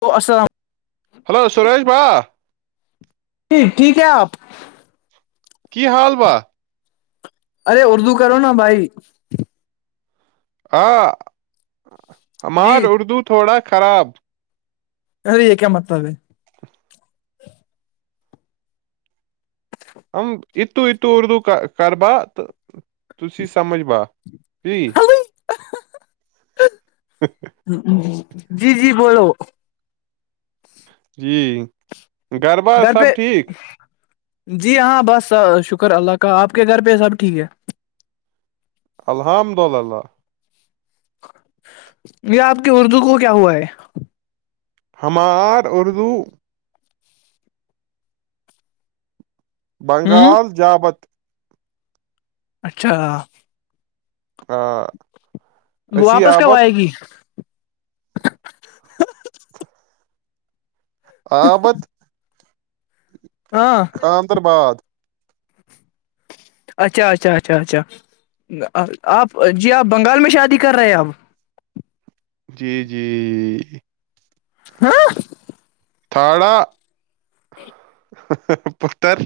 تو السلام ہلو سریش بھا ج ٹھیک ہے آپ کی حال با ارے اردو کرو نا بھائی ہا جی ہمار اردو تھوڑا خراب ارے یہک متاے ا اتو اتو اردو کا کر با تو ت سمجھ با جی اچھا [inaudible] جی جی بولو جی گھر پر سب ٹھیک جی ہاں بس شکر اللہ کا آپ کے گھر پہ سب ٹھیک ہے الحمد للہ یہ آپ کی اردو کو کیا ہوا ہے ہمار اردو ہ بنگال جابت اچھا ہا واپس کب آئے گی ہ [inaudible] آپت ہاں خاندربعاد اچھا اچھا اچھا اچھا آپ جی آپ بنگال میں شادی کر رہے ہیں اپ جی جی ہاں تھھڑا [unintelligible] پتر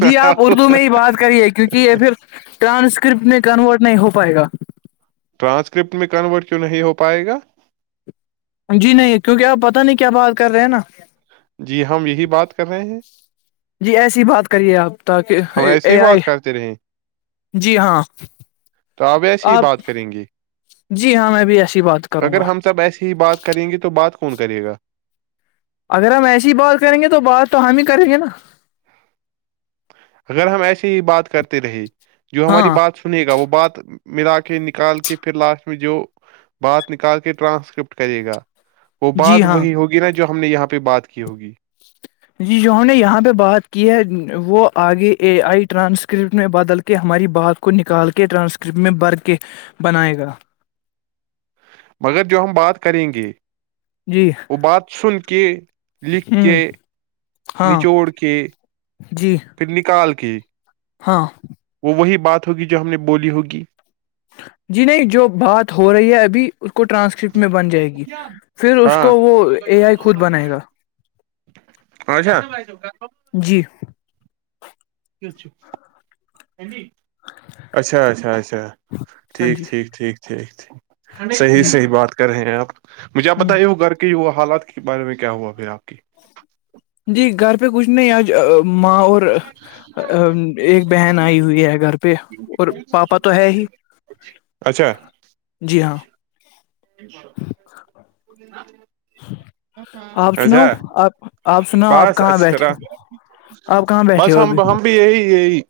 جی آپ اردو میں ہی بات کریے کیونکہ یہ پھر ٹرانسکرپٹ میں کنورٹ نہیں ہو پائے گا ٹرانسکرپٹ میں کنورٹ کیوں نہیں ہو پائے گا جی نہیں کیونکہ آپ پتا نہیں کیا بات کر رہے ہیں نا جی ایسی بات کریے آپ تاکہ ہم ایسی ہی اے آئی بات کرتے رہے جی ہاں تو آپ ایسی ہی بات کریں گے جی ہاں میں بھی ایسی بات کروں اگر گا ہم سب ایسی ہی بات کریں گے تو بات کو فون کریے گا اگر ہم ایسی بات کریں گے تو بات تو ہم ہی کریں گے نا اگر ہم ایسی ہی بات کرتے رہے جو ہماری ہاں بات سنے گا وہ بات ملا کے نکال کے پھر لاسٹ میں جو بات نکال کے ٹرانسکرپٹ کرے گا وہ جی بات ہاں وہی ہوگی نا جو ہم نے یہاں پہ بات کی ہوگی جی جہوں نے یہاں پہ بات کی ہے وہ آگے اے آئی ٹرانسکرپٹ میں بدل کے ہماری بات کو نکال کے ٹرانسکرپٹ میں بر کے بنائے گا مگر جو ہم بات کریں گے جی ابادسل کے لکھ ہوں کے ہاں نچوڑ کے جی پھر نکال کے [unintelligible] ہاں وہ وہی بات ہوگی جو ہم نے بولی ہوگی جی نہیں جو بات ہو رہی ہے ابھی اس کو ٹرانسکرپٹ میں بن جائے گی پھر اس ہاں کو وہ اے آئی خود بنائے گا اچھا اچھا جی [unintelligible] اچھا اچھا اچھا ہاں ٹھیک جی ٹھیک ٹھیک ٹھیک ٹھیک صحیح جی صحیح بات کر رہے ہیں ایپ مجھے آ ہ بتائی وہ گھر کے ہییا حالات کے بارے میں کیا ہوا پھر آپ کی جی گھر پہ کچھ نہیں آج ماں اور ایک بہن آئی ہوئی ہے گھر پہ اور پاپا تو ہے ہی اچھا جی ہاں [unintelligible] آپ [unintelligible] اچھا سناؤ آپ آپ سناؤ آپ بس کہاں اچھی بیٹھے طرح ہو آپ کہاں بیٹھے بس ہو ہم ابھی ہم بھی یہی یہی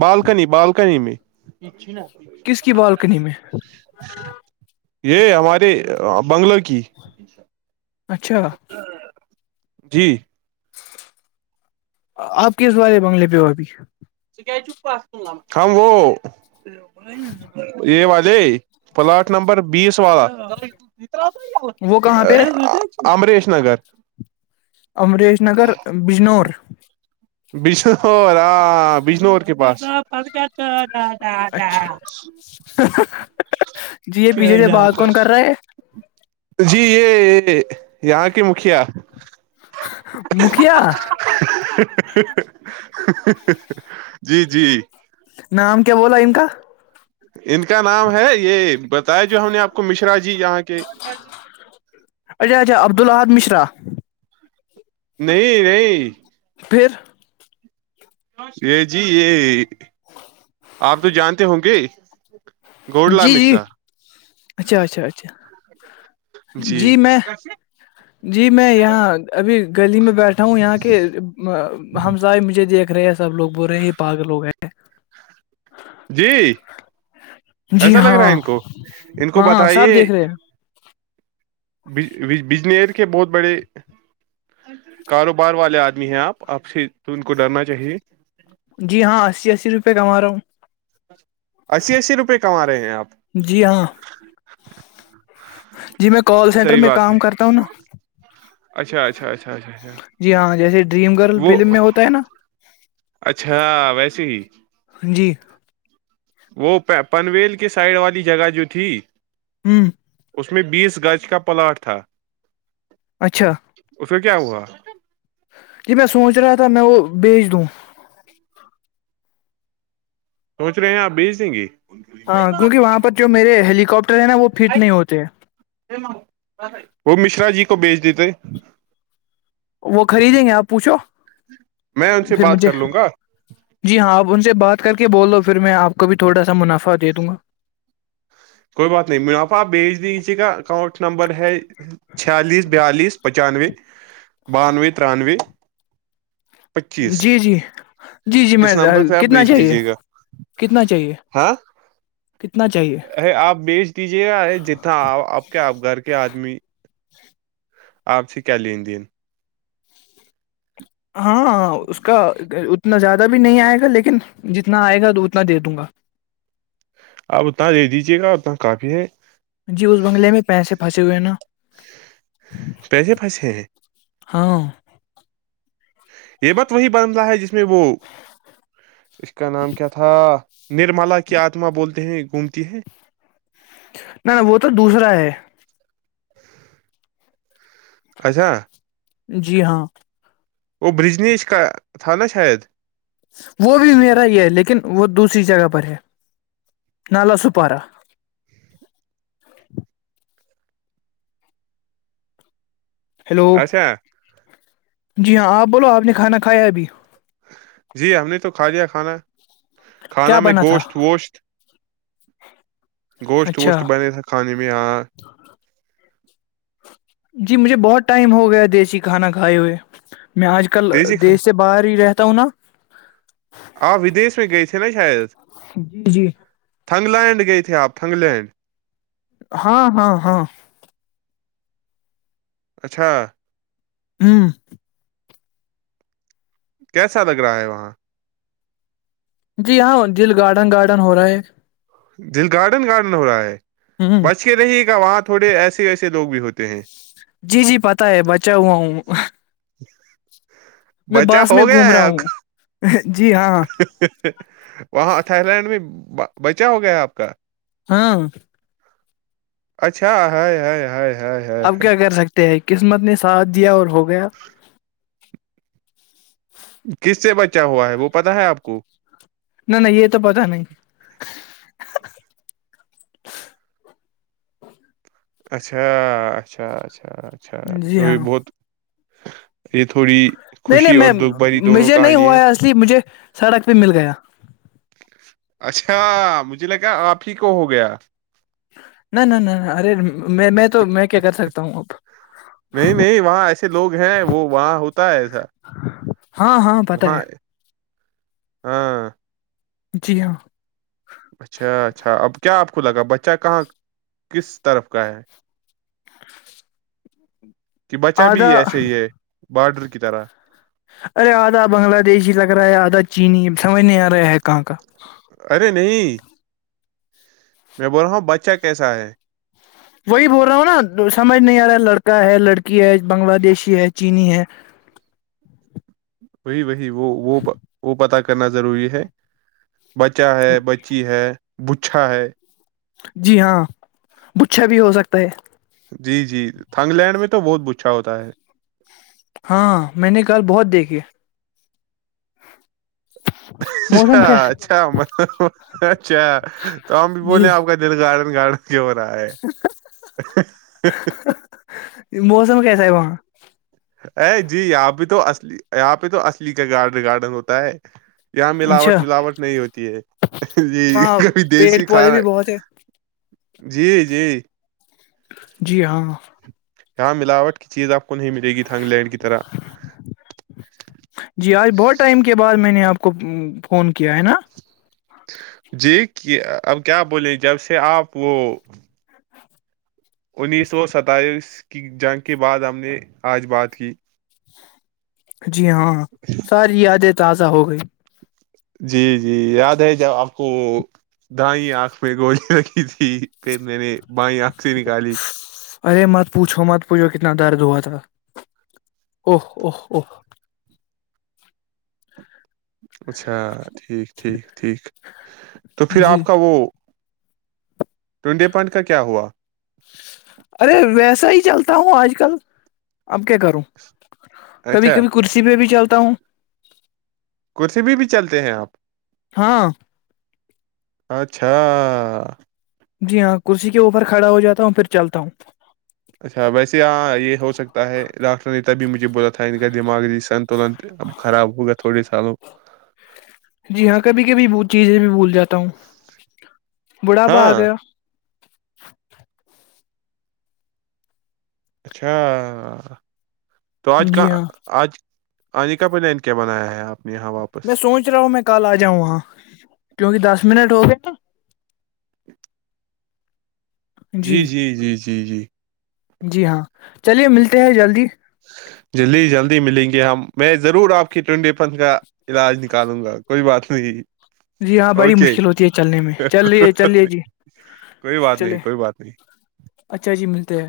بالکنی بالک کنی میں کس کی بالکنی میں یہ ہمارے بنگلو کی اچھا جی آپ کی سوالے بنگلے پہ ہو ابھی ٹ کیاز چک پسل لمت ہم وہ یہ والے پلاٹ نمبر بیس والا وہ کہاں پہ امریش نگر امریش نگر بجنور بجنور ہاں بجنور کے پاس اچھا جی یہ پیچھے دیر بات کون کر رہے ہے جی یہ یہاں کی مکھیا مکھیا جی جی ہ [inaudible] ان کا نام ہے یہ بتایا جو ہم نے آپ کو مشرا جی یہاں کے اچھا اچھا عبد الحاد مشرا نہیں نہیں پھر یہ جی یہ آپ تو جانتے ہوں گے گوڈلا جی جی مشرا اچھا اچھا اچھا ہاں جی جی میں یہاں ابھی گلی میں بیٹھا ہوں یہاں کے ہمسائے مجھے دیکھ رہے ہیں سب لوگ بول رہے ہی پاگ لوگ ہیں ایکٹ جی جی ایسا لگ رہا ہاں ہے ان کو ان کو ہاں بتائیے سب دیکھ رہے ہیں بجنیر کے بہت بڑے کاروبار والے آدمی ہیں آپ آپ سے تو ان کو ڈرنا چاہیے جی ہاں اسی اسی روپئے کما رہا ہوں اسی اسی روپئے کما رہے ہیں آپ جی ہاں جی میں کال سینٹر صحیح میں بات ہے کام کرتا ہوں اچھا اچھا اچھا اچا جی ہاں جیسے ڈریم گرل فلم میں ہوتا ہے نا اچھا ویسے ہی جی وہ پنویل کی سائڈ والی جگہ جو تھی ہوں اس میں بیس گج کا پلاٹ تھا اچھا اس پھر کیا ہوا یہ م یں سوچ رہا تھا میں وہ بیچ تووں سوچ رہے ہیں آپ بیج دیں گ ہاں کیونکہ وہاں پر جو میرے ہیلی ہے نا وہ فٹ نہیں ہوتے وہ مشرا جی کو بیچ دیتے وہ خریدیں گے آپ پوچھو میں ان سے پھر بات مجھے کر لوں گا جی ہاں آپ ان سے بات کر کے بول دوو پھر میں آپ کو بھی تھوڑا سا منافع دے دوں گا کوئی بات نہیں مناپا آپ بیج دییے کا اکانٹ نمبر ہے چھیالیس بیالیس پچانوے بانوے ترانے جی جی جی جی میں اس نمبر پہ آپ کتنا بھیج چاہیے دیجیے گا کتنا چاہیے ہاں کتنا چاہیے آپ بیج دیجے گا ارے جتنا آپ کے گھر کے آدمی آپ سے کیا لندین ہاں اس کا اتنا زیادہ بھی نہیں آئے گا لیکن جتنا آئے گا اتنا دے دوں گا آپت دج دیجیے گا اور وہاں کافی ہے جی اس بنگلے میں پیسے پھنسے ہوئے نا پیسے پھنسے ہیں ہاں یہ بت وہی بنتا ہے جس میں وہ اس کا نام کیا تھا نرملا کی آتما بولتے ہیں گھومتی ہیں نہ نہ وہ تو دوسرا ہے اچھا جی ہاں وہ برجنیج کا تھا نا شاید وہ بھی میرا ہی ہے لیکن وہ دوسری جگہ پر ہے نالا سپارا ہیلو اچھا جی ہاں آپ بولو آپ نے کھانا کھایا ہے ابھی جی ہم نے تو کھا لیا کھانا کیا کھانا میں بنا تھا گوشت ووشت گوشت اچھا ووشت بنے تھا کھانے میں ہاں جی مجھے بہت ٹائم ہو گیا دیسی کھانا کھائے ہوئے میں آج کل دیسی کھان دیش سے باہر ہی رہتا ہوں نا آپ ودیش میں گئے تھے نا شاید جی جی تھنگ لینڈ گئے تھے آپ تھنگ لینڈ ہاں ہاں ہاں اچھا ہوں کیسا لگ رہا ہے وہاں جی ہاں دل گارڈن گارڈن ہو رہا ہے ایک دل گارڈن گارڈن ہو رہا ہے ہ بچ کے رہ گا وہاں تھوڑے ایسے ایسے لوگ بھی ہوتے ہیں جی جی پتا ہے بچا ہوا ہوں میں بچہ باس میں ہو گیا گھوم رہا ہے آپ ہوں کا جی ہاں وہاں تھاائی لینڈ میں بچا ہو گیا آپ کا ہاں اچھا ہے اب کیا کر سکتے ہیں قسمت نے ساتھ دیا اور ہو گیا کس سے بچا ہوا ہے وہ پتا ہے آپ کو نہ نہ یہ تو پتا نہیں اچھا اچھا اچھا اچھا اچھا جی تو یہ ہاں بہت یہ تھوڑی نہیں نہیں خوشی اور میں دکھ بھری دونوں مجھے نہیں کہانی ہوا ہے اس لیے مجھے سڑک پہ مل گیا اچھا مجھ ج لگا آپ ہی کو ہو گیا نہ نہ نہ ارے میں میں تو میں کیا کر سکتا ہوں اب نہیں نہیں وہاں ایسے لوگ ہیں وہ وہاں ہوتا ہاں پتا ہے ہاں جی ہاں اچھا اچھا اب کیا آپ لگا بچہ کہاں کس طرف کا ہے کہ بچا بھی آدھا ایسے ہی یہ بارڈر کی طرح ارے آدھا بنگلہ دیش ہی لگ رہا ہے آدھا چینی سمجھ نہیں آ رہا ہے کہاں کا ارے نہیں میں بول رہا ہوں بچہ کیسا ہے وہی بول رہا ہوں نا سمجھ نہیں آ رہا ہے لڑکا ہے لڑکی ہے بنگلہ دیشی ہے چینی ہے وہی بی وہ وہ وہ پتا کر کرنا ضروری ہے بچہ ہے بچی ہے بچھا ہے جی ہاں بچھا بھی ہو سکتا ہے جی جی تھنگ لینڈ میں تو بہت گچھا ہوتا ہے ہاں میں نے کل بہت دیکھی اچھا موسم کیسا اچھا اچھا تو ہم بھی جی بولے آپ کا دل گار گاڑ جو رہا ہے موسم کیسا ہے وہاں ا جی یہاں پہ تو اصلی یہاں پہ تو اصلی کا گارڈن گارڈن ہوتا ہے یہاں اچھا ملاوٹ ملاوٹ نہیں ہوتی ہے وہاں یہ کھی پیڑ دیسی پودے کھانا بھی بہت ہے جی جی جی ہاں یہاں ملاوٹ کی چیز اب جی آج بہت ٹائم کے بعد میں نے آپ کو فون کیا ہے نا جی کہ اب کیا بولے جب سے آپ وہ انیس سو ستائیس کی جنگ کے بعد ہم نے آج بات کی جی ہاں ساری یادیں تازہ ہو گئی جی جی یاد ہے جب آپ کو دائیں آنکھ میں گولیاں رکھی تھی پھر میں نے بائیں آنکھ سے نکالی ارے مت پوچھو مت پوچھو کتنا درد ہوا تھا او او او اچھا ٹھیک ٹھیک ٹھیک تو پھر آپ جی کا وہ ٹنڈے پانڈ کا کیا ہوا ارے ویسا ہی چلتا ہو آج کل اب کیا کروں کبھی اچھا کبھی کرسی پہ بھی چلتی کتاوں ک بھی بھی چلتے ہیں آپ ہاں اچھا جی ہاں کرسی کے اوپر کھڑا ہو جاتا ہوں پھر چلتا ہوں اچھا ویسے ہاں یہ ہو سکتا ہے ڈاکٹر نے تبھی مجھے بولا تھا ان کا دماغ سنتولن اب خراب ہوگا تھوڑے سالوں جی ہاں کبھی کبھی چیزیں بھی بھول جاتا ہوں بڑھاپا آ ہاں گیا اچھا تو آج جی کااں ہاں آج آیکا پنین کیا بنایا ہے آپ نے یہاں میں واپس سوچ رہا ہوں میں کل آ جاؤں وہاں کیونکہ دس منٹ ہو گئے [unintelligible] [unintelligible] جی جی جی جی جی جی جی ہاں چلیے ملتے ہیں جلدی جلدی جلدی ملیں گے ہم میں ضرور آپ کی ٹینٹی ف کا علاج نکالوں گا کوئی بات نہیں جی ہاں بڑی اوکے مشکل ہوتی ہے چلنے میں چلے چلیے جی کوئی بات چلے نہیں کوئی بات نہیں اچھا جی ملتے ہیں